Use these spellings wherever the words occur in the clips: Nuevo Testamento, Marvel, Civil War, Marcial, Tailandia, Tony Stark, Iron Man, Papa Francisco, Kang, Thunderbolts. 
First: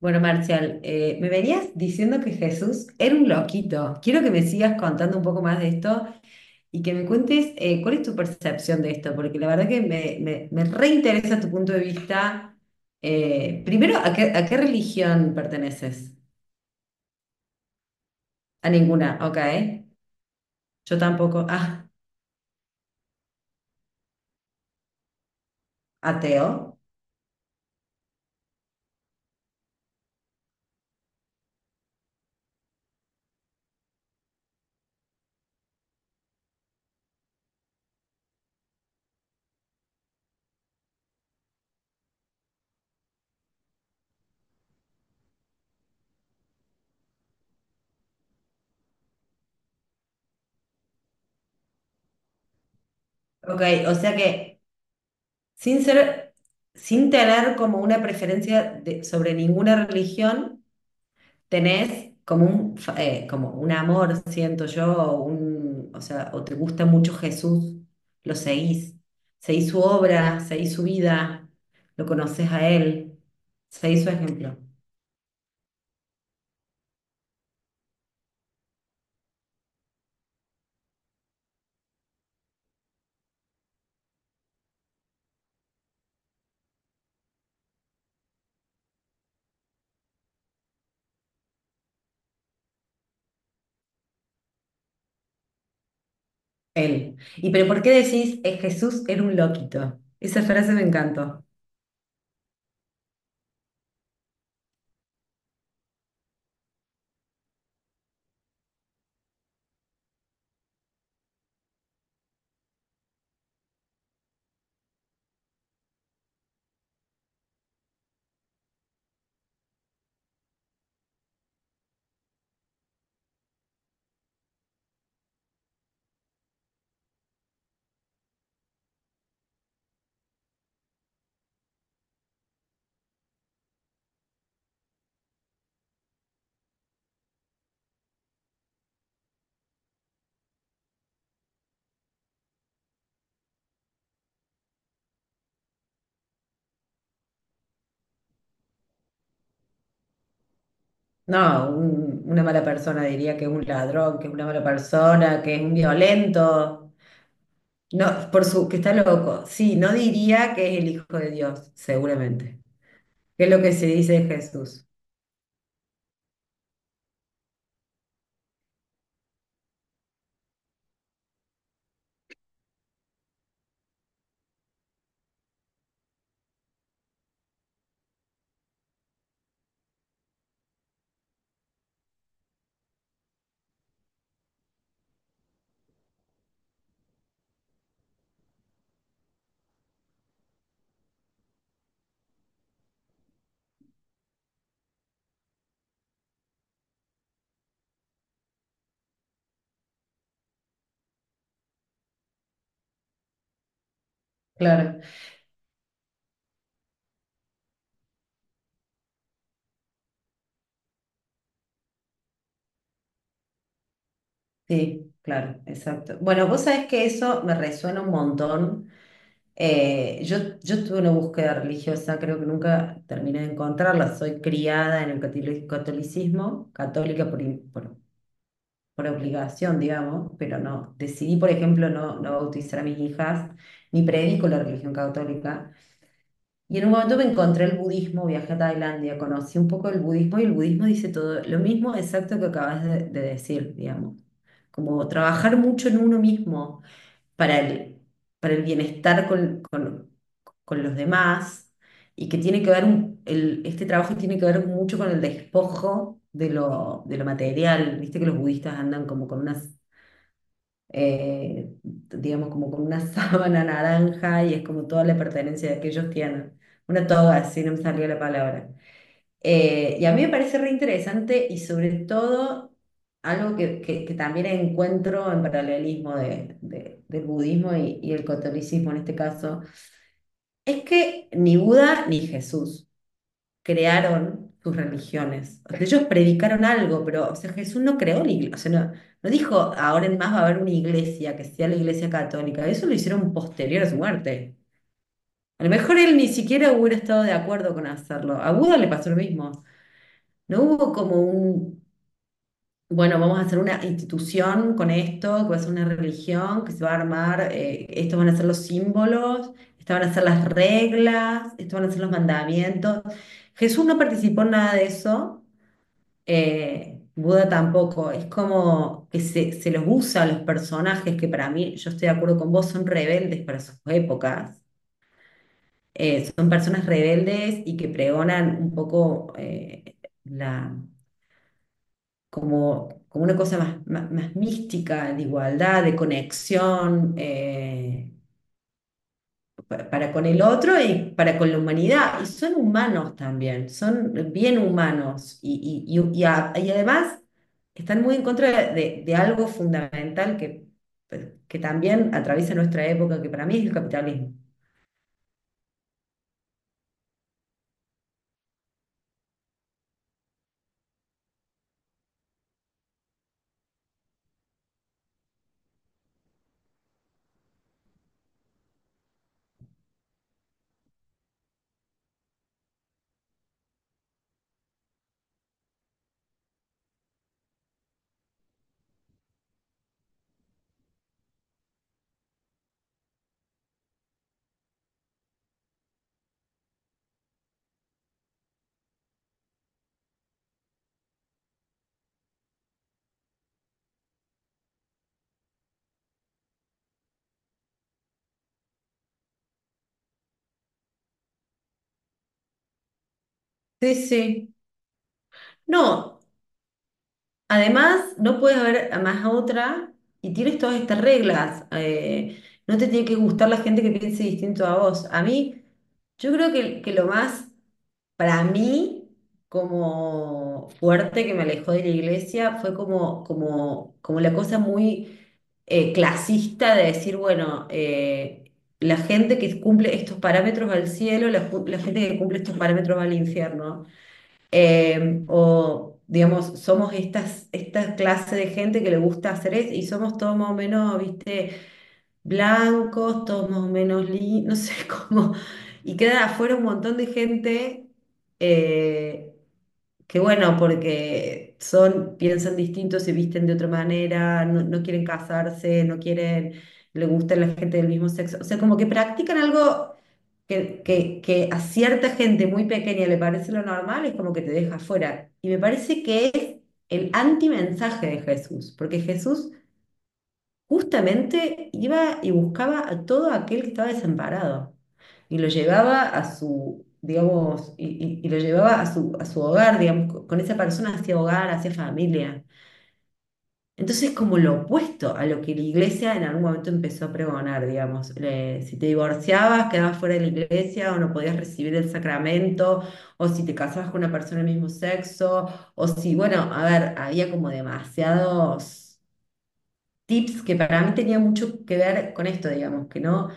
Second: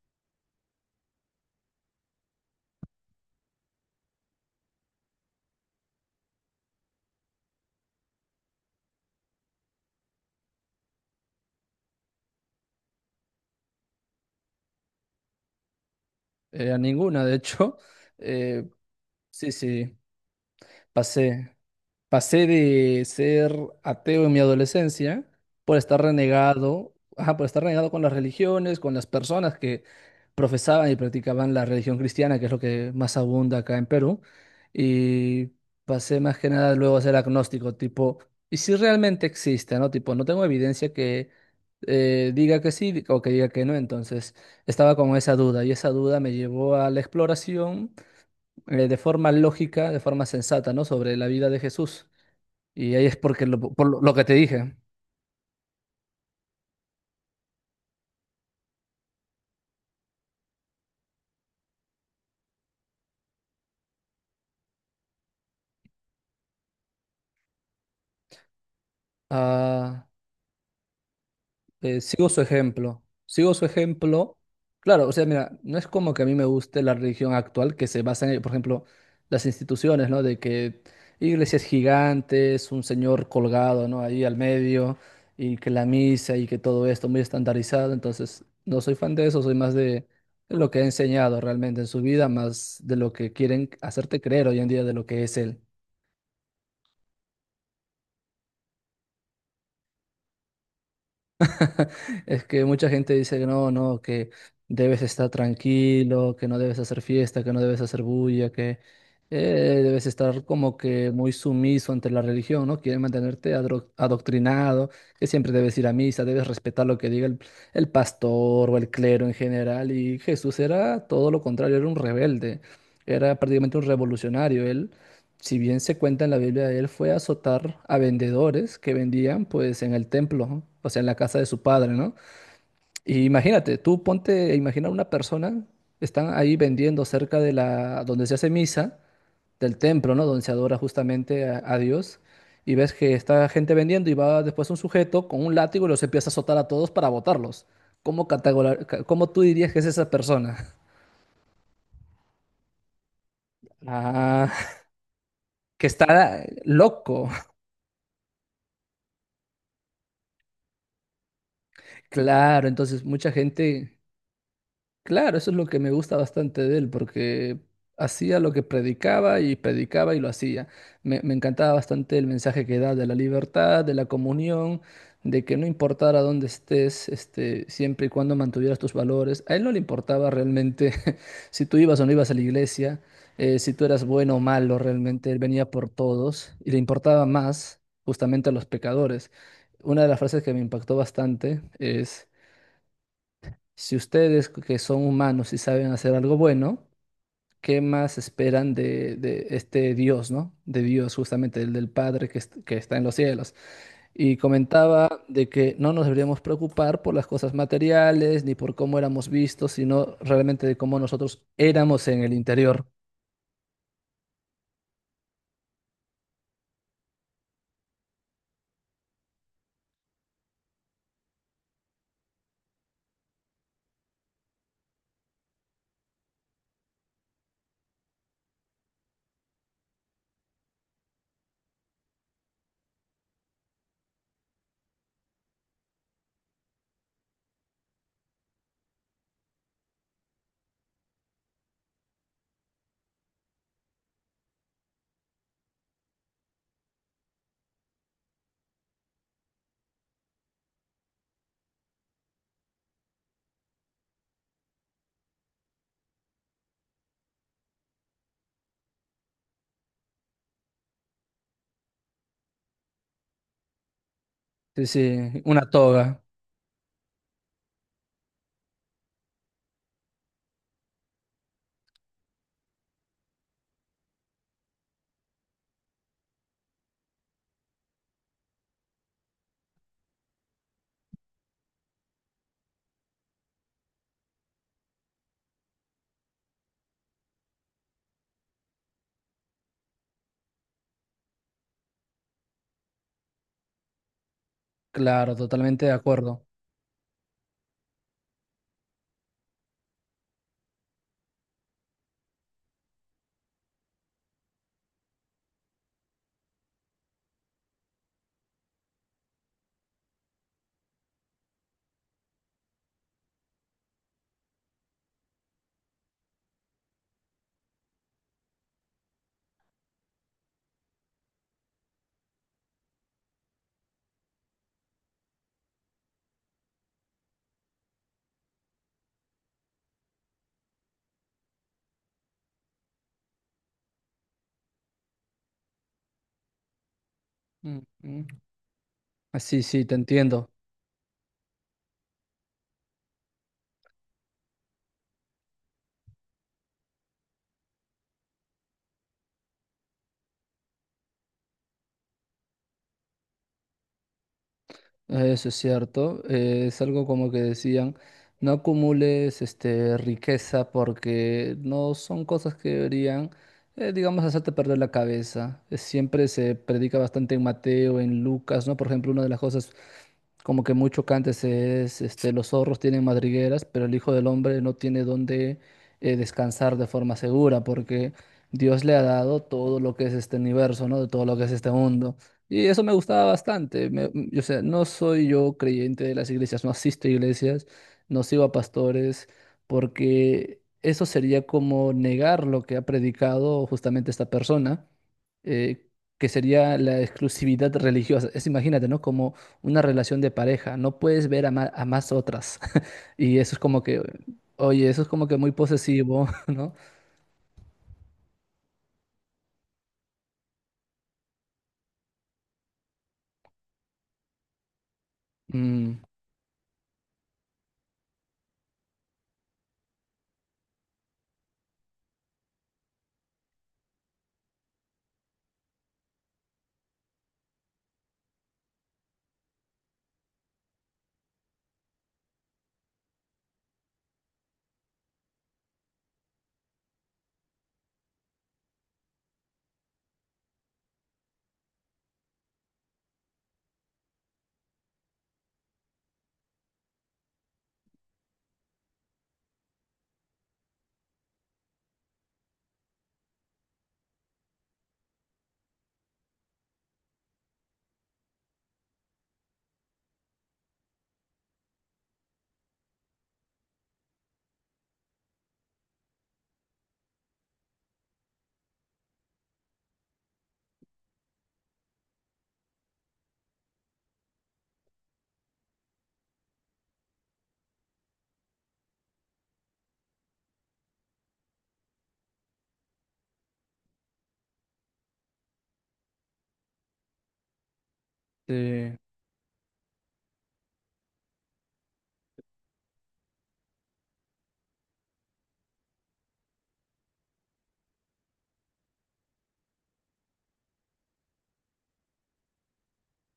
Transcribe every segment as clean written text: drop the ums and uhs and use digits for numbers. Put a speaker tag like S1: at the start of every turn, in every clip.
S1: Bueno, Marcial, me venías diciendo que Jesús era un loquito. Quiero que me sigas contando un poco más de esto y que me cuentes cuál es tu percepción de esto, porque la verdad que me reinteresa tu punto de vista. Primero, a qué religión perteneces?
S2: A ninguna, de hecho. Eh,
S1: A ninguna, ok.
S2: sí, sí,
S1: Yo tampoco.
S2: pasé. Pasé de ser ateo en mi adolescencia por estar
S1: Ateo.
S2: renegado, ajá, por estar renegado con las religiones, con las personas que profesaban y practicaban la religión cristiana, que es lo que más abunda acá en Perú. Y pasé más que nada luego a ser agnóstico, tipo, ¿y si realmente existe, no? Tipo, no tengo evidencia que diga que sí o que diga que no. Entonces, estaba con esa duda y esa duda me llevó a la exploración de forma lógica, de forma sensata, ¿no? Sobre la vida de Jesús. Y ahí es porque lo,
S1: Ok,
S2: por
S1: o
S2: lo
S1: sea
S2: que te
S1: que
S2: dije,
S1: sin ser, sin tener como una preferencia sobre ninguna religión. Tenés como un, como un amor, siento yo, o un, o sea, o te gusta mucho Jesús, lo seguís, seguís su
S2: ah,
S1: obra, seguís su vida, lo
S2: sigo su
S1: conoces a
S2: ejemplo,
S1: él,
S2: sigo su
S1: seguís su
S2: ejemplo.
S1: ejemplo,
S2: Claro, o sea, mira, no es como que a mí me guste la religión actual que se basa en, por ejemplo, las instituciones, ¿no? De que iglesias gigantes, un señor colgado, ¿no? Ahí al medio, y que la misa y que todo esto muy estandarizado. Entonces, no soy fan de eso, soy más de lo que he enseñado realmente en su vida, más de lo que quieren hacerte creer hoy en día de lo que es él.
S1: él. ¿Y pero por qué decís, Jesús era un loquito"? Esa frase me encantó.
S2: Es que mucha gente dice que no, no, que debes estar tranquilo, que no debes hacer fiesta, que no debes hacer bulla, que debes estar como que muy sumiso ante la religión, ¿no? Quieren mantenerte adoctrinado, que siempre debes ir a misa, debes respetar lo que diga el pastor o el clero en general. Y Jesús era todo lo contrario, era un rebelde, era prácticamente un revolucionario. Él, si bien se cuenta en la Biblia, él fue a azotar a vendedores que vendían pues en el templo, ¿no? O sea, en la casa de su padre, ¿no? Y imagínate, tú ponte a imaginar una persona, están ahí vendiendo cerca de la, donde se hace misa, del templo, ¿no? Donde se adora justamente a Dios, y ves que está gente vendiendo y va después un sujeto con un látigo y los empieza a azotar a todos para botarlos. Cómo tú dirías que es esa persona?
S1: No, una mala persona, diría que es un ladrón, que es una
S2: Ah,
S1: mala persona, que es un
S2: que está
S1: violento.
S2: loco.
S1: No, por su, que está loco. Sí, no diría que es el hijo de Dios, seguramente.
S2: Claro, entonces mucha
S1: Que es lo que se
S2: gente.
S1: dice de Jesús.
S2: Claro, eso es lo que me gusta bastante de él, porque hacía lo que predicaba y predicaba y lo hacía. Me encantaba bastante el mensaje que da de la libertad, de la comunión, de que no importara dónde estés, este, siempre y cuando mantuvieras tus valores. A él no le importaba realmente si tú ibas o no ibas a la iglesia, si tú eras bueno o malo, realmente él venía por todos y le importaba más justamente a los pecadores. Una de las frases que me impactó bastante es... Si ustedes que son humanos y saben hacer algo bueno, ¿qué más esperan de este Dios, ¿no? De Dios, justamente, el del Padre que está en los cielos. Y
S1: Claro,
S2: comentaba de que no nos deberíamos preocupar por las cosas materiales ni por cómo éramos vistos, sino realmente de cómo nosotros éramos en el interior.
S1: sí, claro, exacto. Bueno, vos sabés que eso me resuena un montón. Yo tuve una búsqueda religiosa, creo que nunca terminé de encontrarla. Soy criada en el catolicismo, católica por, por obligación, digamos, pero no. Decidí, por ejemplo, no, no bautizar a mis hijas, ni predico la religión católica. Y en un momento me encontré el budismo, viajé a Tailandia, conocí un poco el budismo y el budismo dice todo lo mismo exacto que acabas de decir, digamos. Como trabajar mucho en uno mismo para el, para el bienestar con, con los demás y que tiene que ver, el, este trabajo tiene que ver mucho con el despojo de lo material. Viste que los budistas andan como con unas digamos, como con una sábana naranja y es
S2: Sí,
S1: como toda la
S2: sí, una
S1: pertenencia de que ellos
S2: toga.
S1: tienen. Una toga, si no me salió la palabra. Y a mí me parece re interesante y sobre todo algo que, que también encuentro en paralelismo del budismo y el catolicismo en este caso, es que ni Buda ni Jesús crearon sus religiones. O sea, ellos predicaron algo, pero o sea, Jesús no creó la iglesia. O sea, no, no dijo, ahora en más va a haber una iglesia que sea la iglesia católica. Eso lo hicieron posterior a su muerte.
S2: Claro,
S1: A lo
S2: totalmente de
S1: mejor él ni
S2: acuerdo.
S1: siquiera hubiera estado de acuerdo con hacerlo. A Buda le pasó lo mismo. No hubo como un, bueno, vamos a hacer una institución con esto, que va a ser una religión, que se va a armar, estos van a ser los símbolos, estas van a ser las reglas, estos van a ser los mandamientos. Jesús no participó en nada de eso. Buda tampoco, es como que se los usa a los personajes que para mí, yo estoy de acuerdo con vos, son rebeldes para sus épocas. Son personas rebeldes y que pregonan un poco la, como, como una cosa más, más, más mística, de igualdad, de conexión.
S2: Mm, mm. Ah, sí, sí, te
S1: Para con el
S2: entiendo.
S1: otro y para con la humanidad. Y son humanos también, son bien humanos. Y, y además están muy en contra de algo fundamental que también atraviesa nuestra época, que para mí es el capitalismo.
S2: Eso es cierto, es algo como que decían, no acumules este, riqueza porque no son cosas que deberían, digamos, hacerte perder la cabeza. Siempre se predica bastante en Mateo, en Lucas, ¿no? Por ejemplo, una de las cosas como que muy chocantes es, este, los zorros tienen madrigueras, pero el Hijo del Hombre no tiene dónde descansar de forma segura porque Dios le ha dado todo lo que es este universo, ¿no? De todo lo que es este mundo. Y eso me gustaba bastante. O sea, no soy yo creyente de las iglesias, no asisto a iglesias, no sigo a pastores, porque eso sería como negar lo que ha predicado justamente esta persona, eh, que sería la exclusividad religiosa. Es, imagínate, ¿no? Como una relación de pareja, no puedes ver a más otras. Y eso es como
S1: Sí,
S2: que,
S1: sí.
S2: oye, eso es como que muy
S1: No,
S2: posesivo, ¿no?
S1: además, no puedes ver a más a otra y tienes todas estas reglas. No te tiene que gustar la gente que piense distinto a vos. A mí,
S2: Mm,
S1: yo creo que lo más, para mí, como fuerte que me alejó de la iglesia fue como, como, como la cosa muy clasista de decir, bueno, la gente que cumple estos parámetros va al cielo, la, la gente que cumple estos parámetros va al infierno. O, digamos, somos estas, esta clase de gente que le gusta hacer eso y somos todos más o menos, viste, blancos, todos más o menos, no sé cómo. Y queda afuera un montón de gente. eh, Qué bueno, porque son, piensan distintos, se visten de otra manera, no, no quieren casarse, no quieren, le gusta la gente del mismo sexo. O sea, como que practican algo que a cierta gente muy pequeña le parece lo normal, es como que te deja fuera. Y me parece que es el antimensaje de Jesús, porque Jesús justamente iba y buscaba a todo aquel que estaba desamparado y lo llevaba a su, digamos, y, y lo llevaba a su hogar, digamos, con esa persona hacia hogar, hacia familia. Entonces, como lo opuesto a lo que la iglesia en algún momento empezó a pregonar, digamos, si te
S2: sí.
S1: divorciabas, quedabas fuera de la iglesia o no podías recibir el sacramento, o si te casabas con una persona del mismo sexo, o si, bueno, a ver, había como demasiados tips que para mí tenía mucho que ver con esto, digamos, que no,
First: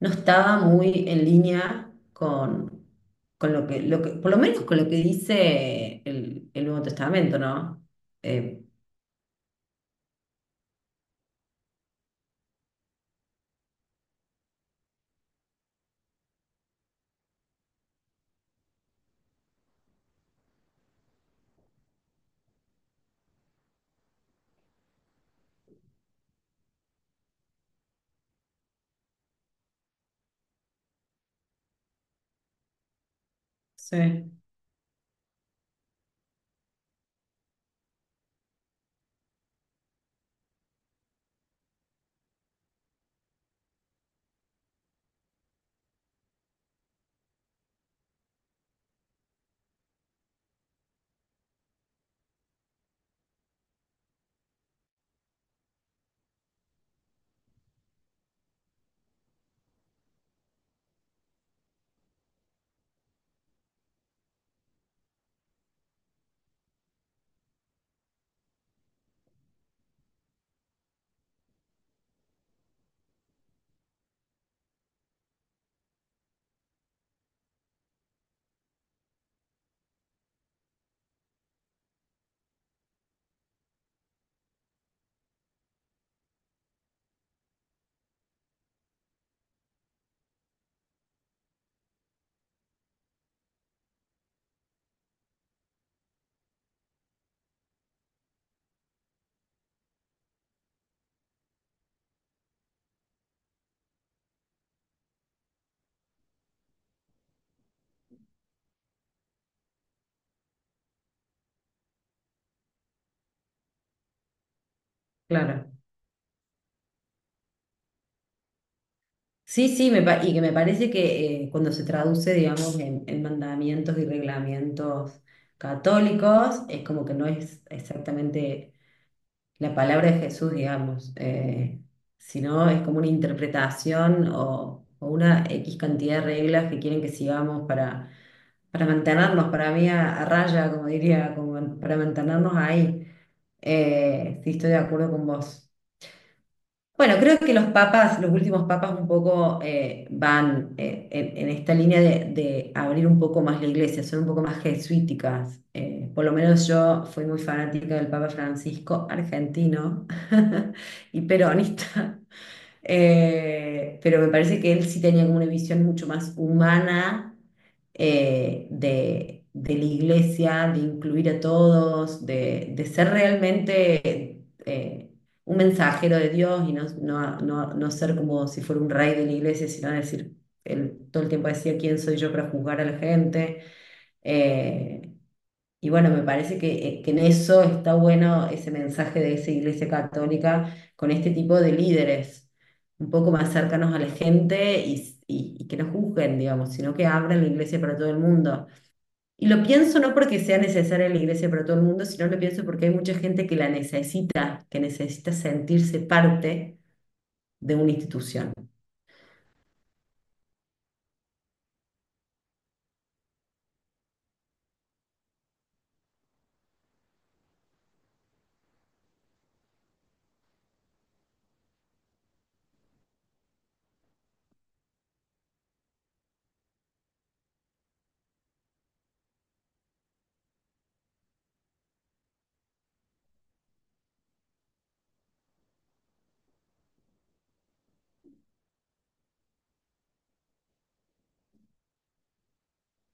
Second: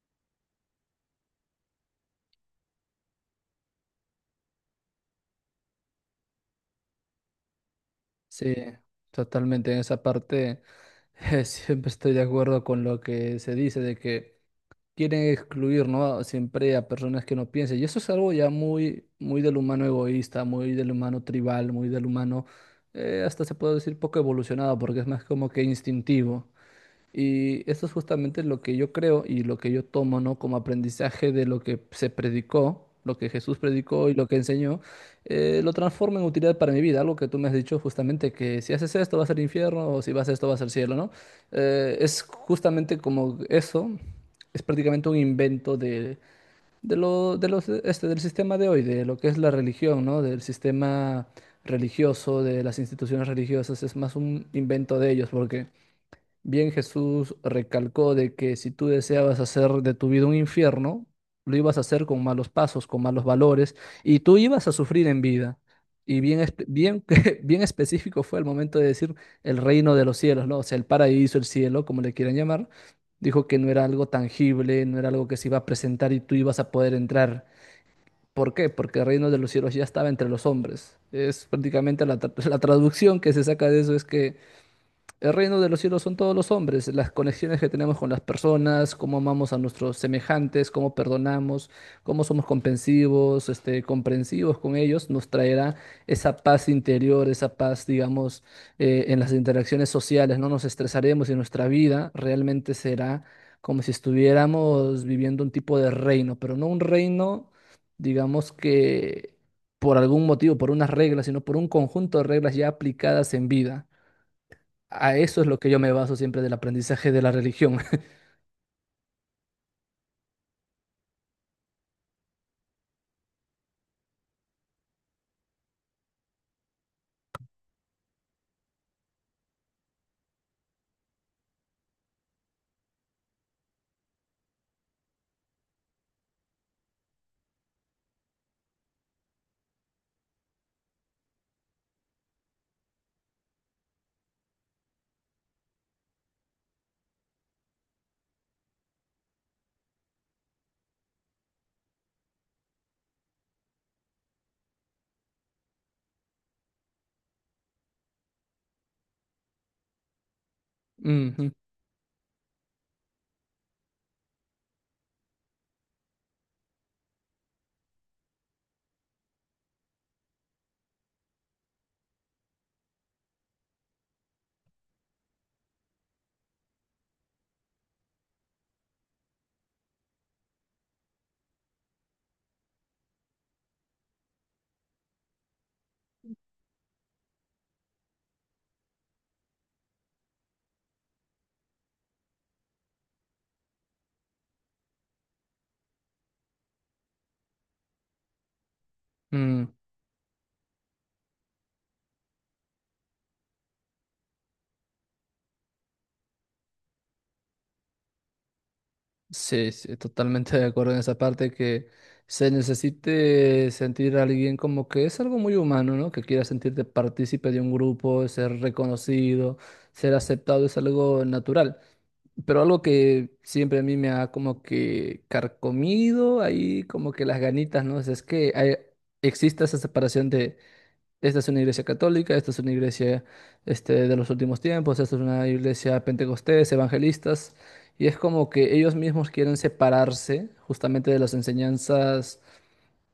S1: no estaba muy en línea con lo que, por lo menos con lo que dice el Nuevo Testamento, ¿no?
S2: Sí,
S1: Eh,
S2: totalmente. En esa parte siempre estoy de acuerdo con lo que se dice de que quieren excluir, ¿no? Siempre a personas que no piensen. Y eso es algo ya muy, muy del humano egoísta, muy del humano tribal, muy del humano, hasta se puede decir poco evolucionado, porque es más como que instintivo. Y eso es justamente lo que yo creo y lo que yo tomo, ¿no? Como aprendizaje de lo que se predicó, lo que Jesús predicó y lo
S1: sí,
S2: que enseñó, lo transformo en utilidad para mi vida. Algo que tú me has dicho justamente que si haces esto vas al infierno o si vas a esto vas al cielo, ¿no? Es justamente como eso, es prácticamente un invento de este, del sistema de hoy, de lo que es la religión, ¿no? Del sistema religioso, de las instituciones religiosas, es más un invento de ellos porque... Bien, Jesús recalcó de que si tú deseabas hacer de tu vida un infierno, lo ibas a hacer con malos pasos, con malos valores, y tú ibas a sufrir en vida. Y bien, bien, bien específico fue el momento de decir el reino de los cielos, ¿no? O sea, el paraíso, el cielo, como le quieran llamar. Dijo que no era algo tangible, no era algo que se iba a presentar y tú ibas a poder entrar. ¿Por qué? Porque el reino de los cielos ya estaba entre los hombres. Es prácticamente la traducción que se saca de eso es que el reino de los cielos son todos los hombres, las conexiones que tenemos con las personas, cómo amamos a nuestros semejantes, cómo perdonamos, cómo somos comprensivos, este, comprensivos con ellos, nos traerá esa paz interior, esa paz, digamos, en las interacciones sociales, no nos estresaremos y nuestra vida realmente será como si estuviéramos viviendo un tipo de reino, pero no un reino, digamos que por algún motivo, por unas reglas, sino por un conjunto de reglas ya aplicadas en vida. A eso es lo que
S1: claro.
S2: yo me baso siempre del aprendizaje de la religión.
S1: Sí, sí, y que me parece que cuando se traduce, digamos, en mandamientos y reglamentos católicos, es como que no es exactamente la palabra de Jesús, digamos. Si no, es como una interpretación o una X cantidad de reglas que quieren que sigamos para mantenernos, para mí, a raya, como diría, como para mantenernos ahí. Sí, estoy de acuerdo con vos. Bueno, creo que los papas, los últimos papas un poco van en esta línea de abrir un poco más la iglesia, son un poco más jesuíticas. Por lo menos yo fui muy fanática del Papa Francisco, argentino y
S2: Ujú,
S1: peronista. Pero me parece que él sí tenía como una visión mucho más humana de la iglesia, de incluir a todos, de ser realmente... un mensajero de Dios y no, no, no, no ser como si fuera un rey de la iglesia, sino decir, él todo el tiempo decía, ¿quién soy yo para juzgar a la gente? Eh, y bueno, me parece que en eso está bueno ese mensaje de esa iglesia católica con este tipo de líderes, un poco más cercanos a la gente y, y que no juzguen, digamos, sino que abran la iglesia para todo el mundo. Y lo
S2: mm.
S1: pienso no porque sea necesaria la iglesia para todo el mundo, sino lo pienso porque hay mucha gente que la necesita, que necesita sentirse parte de una institución,
S2: Sí, sí, totalmente de acuerdo en esa parte que se necesite sentir a alguien como que es algo muy humano, ¿no? Que quiera sentirte partícipe de un grupo, ser reconocido, ser aceptado es algo natural. Pero algo que siempre a mí me ha como que carcomido ahí como que las ganitas, ¿no? O sea, es que exista esa separación de. Esta es una iglesia católica, esta es una iglesia este, de los últimos tiempos, esta es una iglesia pentecostés, evangelistas, y es como que ellos mismos quieren separarse justamente de las enseñanzas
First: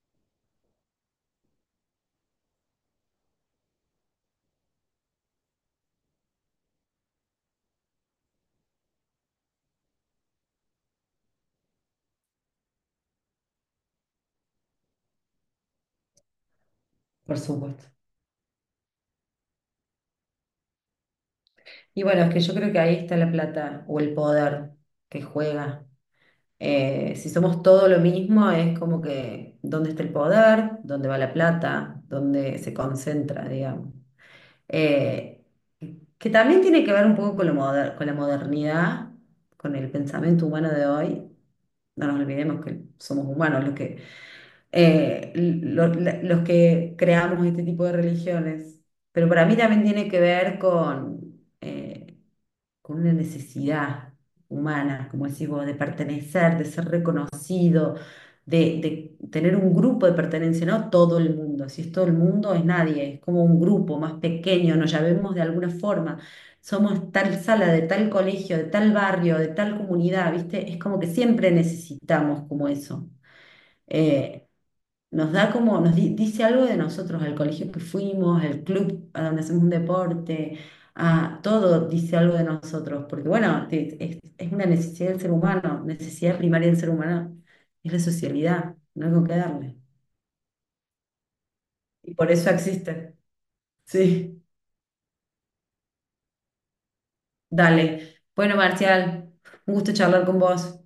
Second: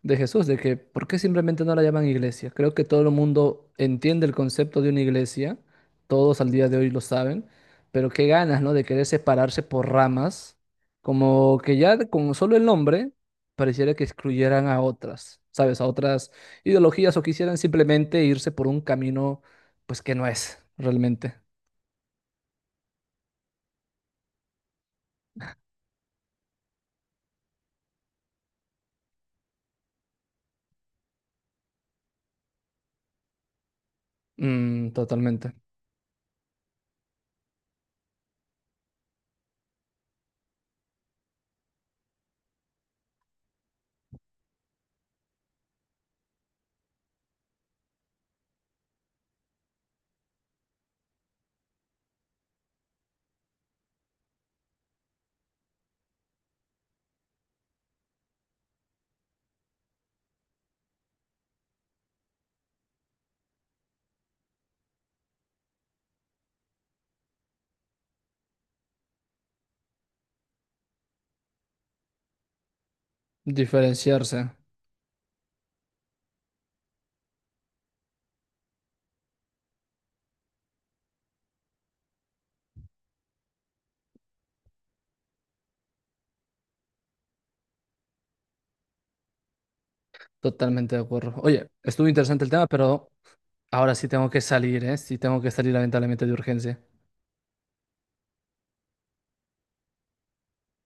S2: de Jesús, de que ¿por qué simplemente no la llaman iglesia? Creo que todo el mundo entiende el concepto de una iglesia, todos al día de hoy lo saben, pero qué ganas, ¿no? De querer separarse por ramas, como que ya con solo el nombre pareciera que excluyeran a otras, ¿sabes? A otras ideologías o
S1: por
S2: quisieran
S1: supuesto.
S2: simplemente irse por un camino, pues que no es realmente.
S1: Y bueno, es que yo creo que ahí está la plata o el poder que juega. Si somos todo lo mismo, es como que dónde está el poder, dónde va la plata, dónde se concentra, digamos.
S2: Mm,
S1: Eh,
S2: totalmente.
S1: que también tiene que ver un poco con, con la modernidad, con el pensamiento humano de hoy. No nos olvidemos que somos humanos los que, los que creamos este tipo de religiones. Pero para mí también tiene que ver eh, con una necesidad humana, como decís vos, de pertenecer, de ser reconocido de, de tener un grupo de pertenencia, no todo el mundo, si es todo el mundo es nadie, es como un grupo más pequeño, nos llamemos de alguna forma, somos tal sala, de tal colegio, de tal barrio, de tal comunidad, ¿viste? Es como que siempre necesitamos como eso.
S2: Diferenciarse.
S1: Eh, Nos da como, dice algo de nosotros, al colegio que fuimos, al club a donde hacemos un deporte, a todo dice algo de nosotros, porque bueno, es una necesidad del ser humano, necesidad primaria del ser humano es la socialidad, no hay con qué darle.
S2: Totalmente de acuerdo. Oye, estuvo
S1: Y por
S2: interesante el
S1: eso
S2: tema, pero
S1: existe.
S2: ahora sí tengo que
S1: Sí,
S2: salir, ¿eh? Sí tengo que salir lamentablemente de urgencia.
S1: dale. Bueno, Marcial, un gusto charlar con vos.